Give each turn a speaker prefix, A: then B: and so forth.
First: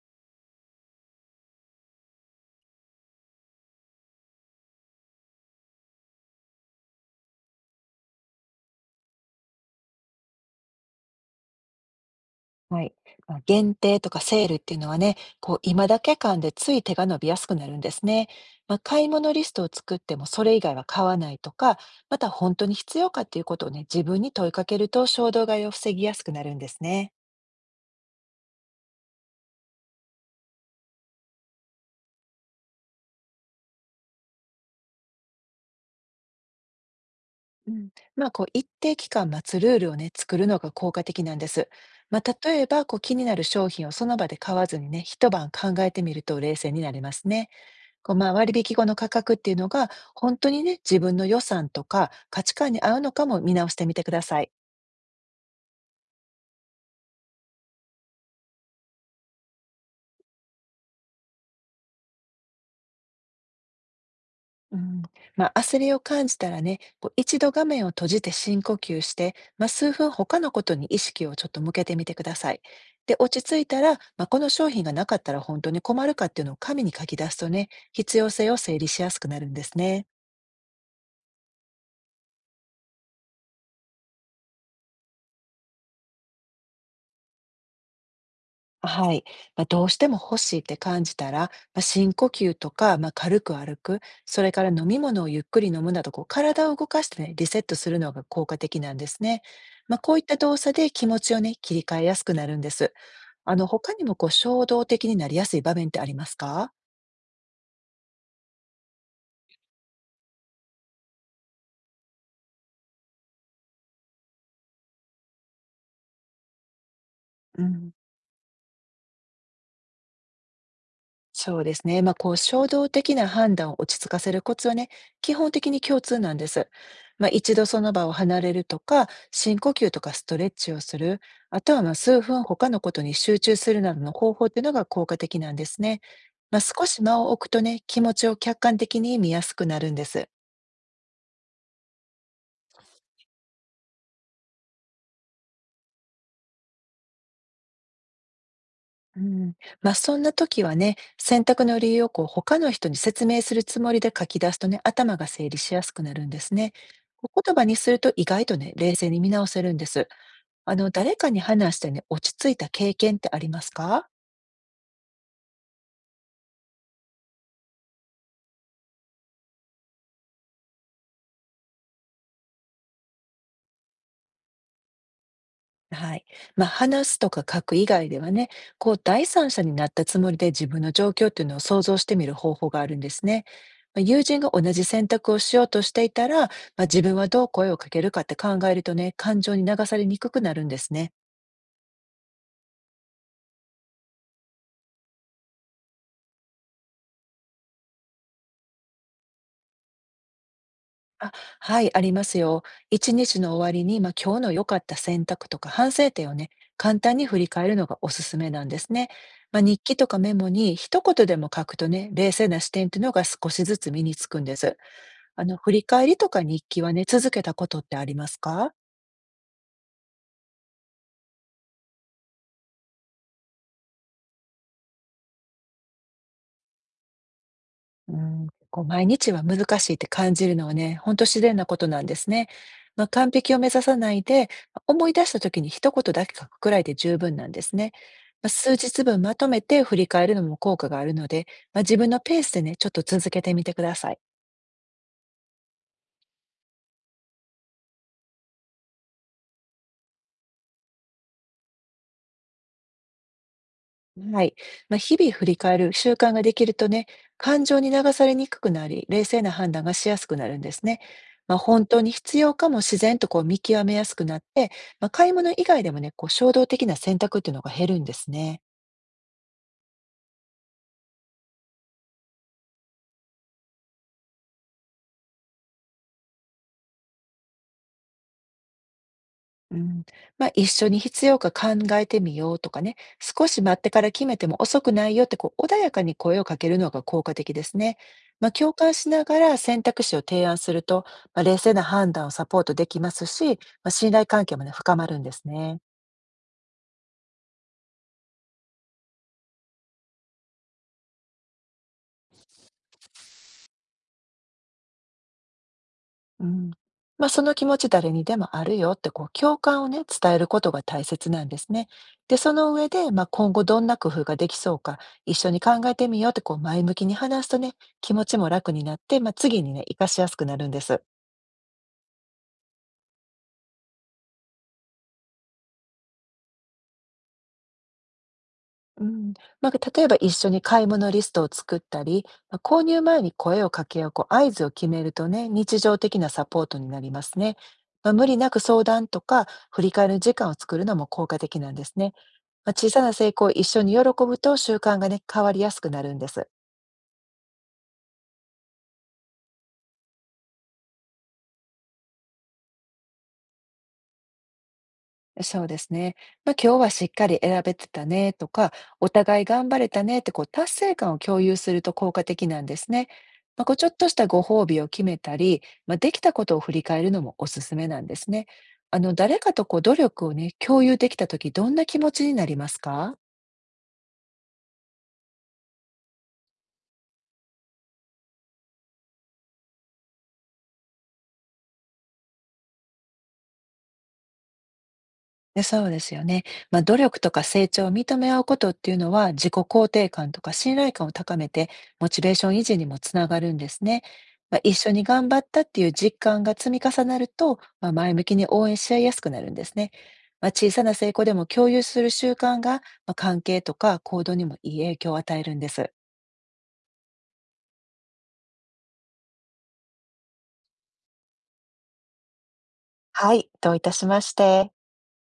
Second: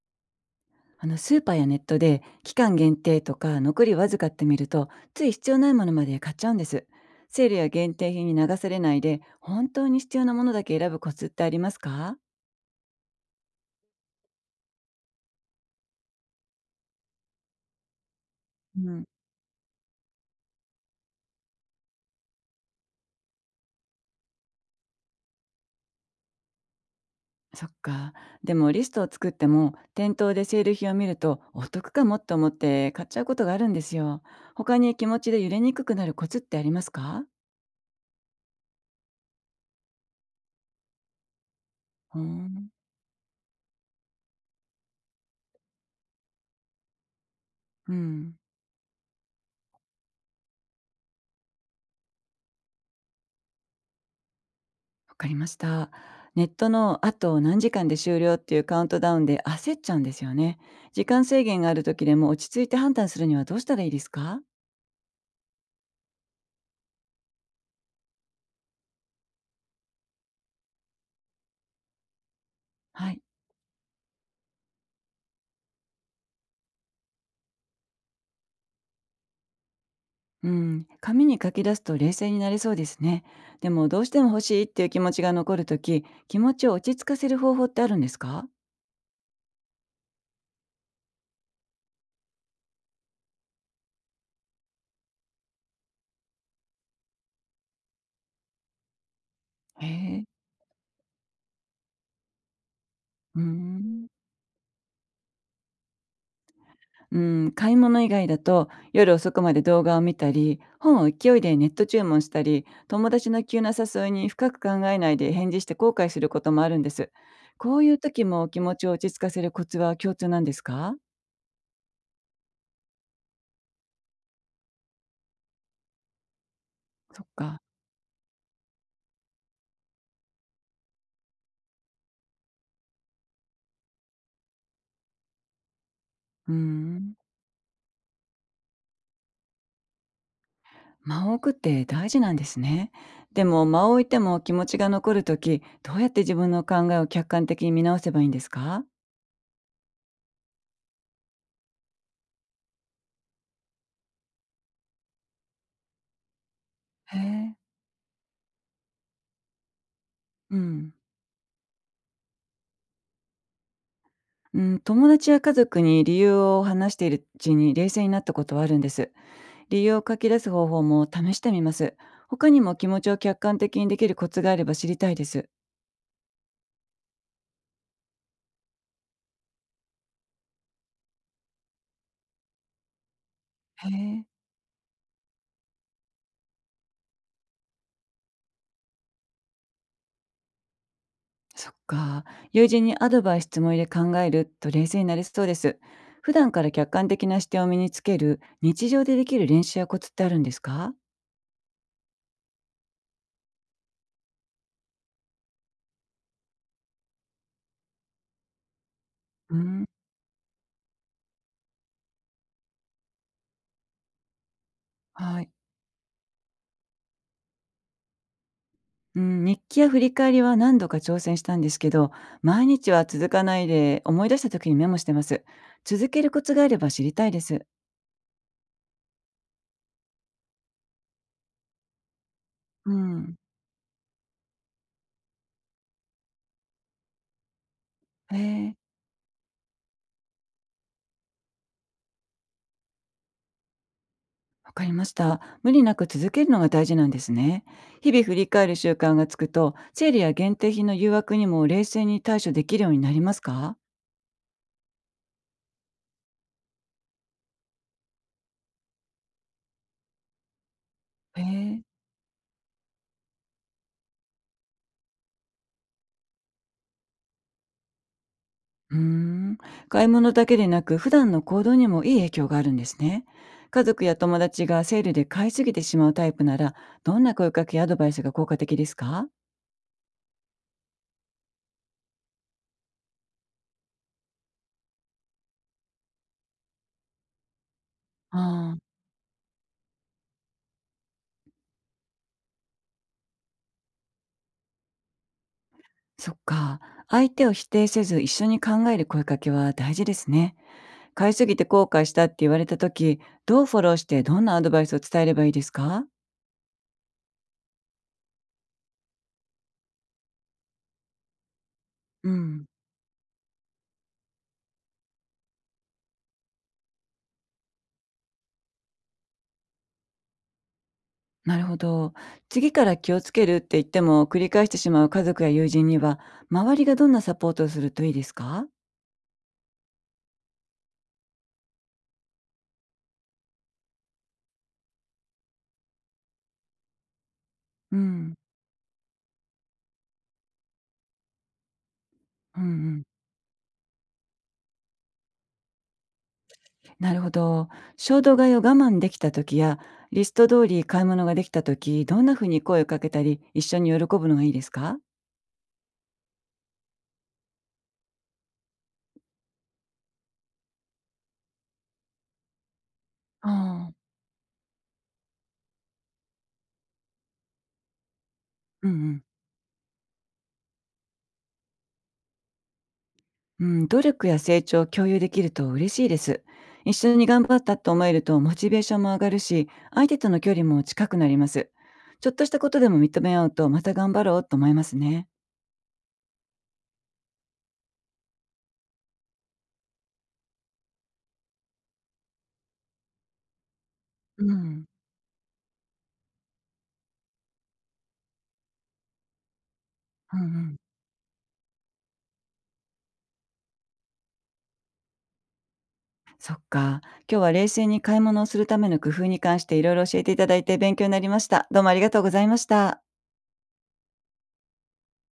A: スーパーやネットで期間限定とか残りわずかって見ると、つい必要ないものまで買っちゃうんです。セールや限定品に流されないで、本当に必要なものだけ選ぶコツってありますか？
B: はい。限定とかセールっていうのはね、今だけ感でつい手が伸びやすくなるんですね。
A: う
B: 買
A: ん。
B: い物リストを作ってもそれ以外は買わないとか、また本当に必要かっていうことをね、自分に問いかけると衝動買いを防ぎやすくなるんですね。
A: そっか。でもリストを作っても、店頭でセール品を見るとお得かもって思って買っちゃうことがあるんですよ。他に気持ちで揺れにくくなるコツってありますか？
B: うん。一定期間待つルールをね、作るのが効果的なんです。
A: う
B: ま
A: ー
B: あ、例え
A: ん。
B: ば、気になる商品をその場で買わずにね、一晩考えてみると冷静になれますね。
A: うん。
B: 割引後の価格っていうのが、本当にね、自分の予算とか価値観に合うのかも見直してみてください。
A: わかりました。ネットのあと何時間で終了っていうカウントダウンで焦っちゃうんですよね。時間制限がある時でも落ち着いて判断するにはどうしたらいいですか？
B: うん。焦りを感じたらね、こう一度画面を閉じて深呼吸して、数分他のことに意識をちょっと向けてみてください。
A: は
B: で、
A: い。
B: 落ち着いたら、この商品がなかったら本当に困るかっていうのを紙に書き出すとね、必要性を整理しやすくなるんですね。
A: うん。紙に書き出すと冷静になれそうですね。でもどうしても欲しいっていう気持ちが残るとき、気持ちを落ち着かせる方法ってあるんですか？
B: はい、どうしても欲しいって感じたら、深呼吸とか、軽く歩く、それから飲み物をゆっくり飲むなど、こう体を動かしてね、リセットするのが効果的なんですね。
A: へ
B: こうい
A: え。
B: った動作で気持ちをね、切り替えやすくなるんです。
A: うー
B: あの、他に
A: ん。
B: も衝動的になりやすい場面ってありますか？
A: うん、買い物以外だと夜遅くまで動画を見たり、本を勢いでネット注文したり、友達の急な誘いに深く考えないで返事して後悔することもあるんです。
B: う
A: こう
B: ん。
A: いう時も気持ちを落ち着かせるコツは共通なんですか？
B: そうですね。衝動的な判断を落ち着かせるコツはね、基本的に共通なんです。
A: そっ
B: 一
A: か。
B: 度その場を離れるとか、深呼吸とかストレッチをする、あとは数分他のことに集中するなどの方法っていうのが効果的なんですね。
A: うー
B: 少し
A: ん。
B: 間を置くとね、気持ちを客観的に見やすくなるんです。
A: 間を置くって大事なんですね。でも間を置いても気持ちが残る時、どうやって自分の考えを客観的に見直せばいいんですか？
B: うん、そんな時はね、選択の理由をこう他の人に説明するつもりで書き出すとね、頭が整理しやすくなるんですね。
A: へ
B: こう言
A: え。
B: 葉にすると意外とね、冷静に見直せるんです。
A: う
B: あの、
A: ん。
B: 誰かに話してね、落ち着いた経験ってありますか？
A: うん、友達や家族に理由を話しているうちに冷静になったことはあるんです。理由を書き出す方法も試してみます。他にも気持ちを客観的にできるコツがあれば知りたいです。
B: はい。話すとか書く以外ではね、こう第三者になったつもりで自分の状況っていうのを想像してみる方法があるんですね。
A: へ
B: 友
A: え。
B: 人が同じ選択をしようとしていたら、自分はどう声をかけるかって考えるとね、感情に流されにくくなるんですね。
A: そっか。友人にアドバイス質問入れ考えると冷静になれそうです。普段から客観的な視点を身につける日常でできる練習やコツってあるんですか？
B: あ、はい、ありますよ。一日の終わりに、今日の良かった選択とか反省点をね、簡単に振り返るのがおすすめなんですね。
A: う
B: 日
A: ん、
B: 記とかメモに一言でも書くとね、冷静な視点っていうのが少しずつ身につくんです。
A: は
B: あ
A: い。
B: の、振り返りとか日記はね、続けたことってありますか？
A: うん、日記や振り返りは何度か挑戦したんですけど、毎日は続かないで思い出した時にメモしてます。続けるコツがあれば知りたいです。
B: うん、毎日は難しいって感じるのはね、本当自然なことなんですね。
A: う
B: 完
A: ん。
B: 璧を目指さないで、思い出した時に一言だけ書くくらいで十分なんですね。
A: へ
B: 数
A: え。
B: 日分まとめて振り返るのも効果があるので、自分のペースでね、ちょっと続けてみてください。
A: わかりました。無理なく続けるのが大事なんですね。日々振り返る習慣がつくと、セールや限定品の誘惑にも冷静に対処できるようになりますか？
B: はい。日々振り返る習慣ができるとね、感情に流されにくくなり、冷静な判断がしやすくなるんですね。
A: へえ。
B: 本当に必要かも自然と見極めやすくなって、買い物以外でもね、こう衝動的な選択っていうのが減るんですね。
A: うーん。買い物だけでなく、普段の行動にもいい影響があるんですね。家族や友達がセールで買いすぎてしまうタイプなら、どんな声かけやアドバイスが効果的ですか？
B: うん、一緒に必要か考えてみようとかね、少し待ってから決めても遅くないよってこう穏やかに声をかけるのが効果的ですね。共
A: ああ。
B: 感しながら選択肢を提案すると、冷静な判断をサポートできますし、信頼関係もね、深まるんですね。
A: そっか。相手を否定せず一緒に考える声かけは大事ですね。買いすぎて後悔したって言われた時、どうフォローしてどんなアドバイスを伝えればいいですか？
B: うん。その気持ち誰にでもあるよってこう共感をね、伝えることが大切なんですね。
A: う
B: で、そ
A: ん。
B: の上で、今後どんな工夫ができそうか、一緒に考えてみようってこう前向きに話すとね、気持ちも楽になって、次にね、活かしやすくなるんです。
A: なるほど。次から気をつけるって言っても繰り返してしまう家族や友人には、周りがどんなサポートをするといいですか？
B: うん。例えば一緒に買い物リストを作ったり、購入前に声を掛け合うこう合図を決めるとね、日常的なサポートになりますね。
A: う
B: 無
A: ん。
B: 理なく相談とか、振り返る時間を作るのも効果的なんですね。
A: うんう
B: 小さ
A: ん。
B: な成功を一緒に喜ぶと習慣がね、変わりやすくなるんです。
A: なるほど。衝動買いを我慢できた時や、リスト通り買い物ができた時、どんな風に声をかけたり、一緒に喜ぶのがいいですか？
B: そうですね。今日はしっかり選べてたねとか、お互い頑張れたねってこう達成感を共有すると効果的なんですね。
A: あ
B: ちょっと
A: あ。
B: したご褒美を決めたり、できたことを振り返るのもおすすめなんですね。
A: うんう
B: あの
A: ん。
B: 誰かと努力をね、共有できたとき、どんな気持ちになりますか？
A: うん、努力や成長を共有できると嬉しいです。一緒に頑張ったと思えるとモチベーションも上がるし、相手との距離も近くなります。ちょっとしたことでも認め合うとまた頑張ろうと思いますね。
B: で、そうですよね。努力とか成長を認め合うことっていうのは、自己肯定感とか信頼感を高めて、モチベーション維持にもつながるんですね。
A: う
B: 一
A: ん。
B: 緒に頑張ったっていう実感が積み重なると、前向きに応援し合いやすくなるんですね。
A: うんう
B: 小
A: ん。
B: さな成功でも共有する習慣が、関係とか行動にもいい影響を与えるんです。
A: そっか。今日は冷静に買い物をするための工夫に関していろいろ教えていただいて勉強になりました。どうもありがとうございました。
B: はい、どういたしまして。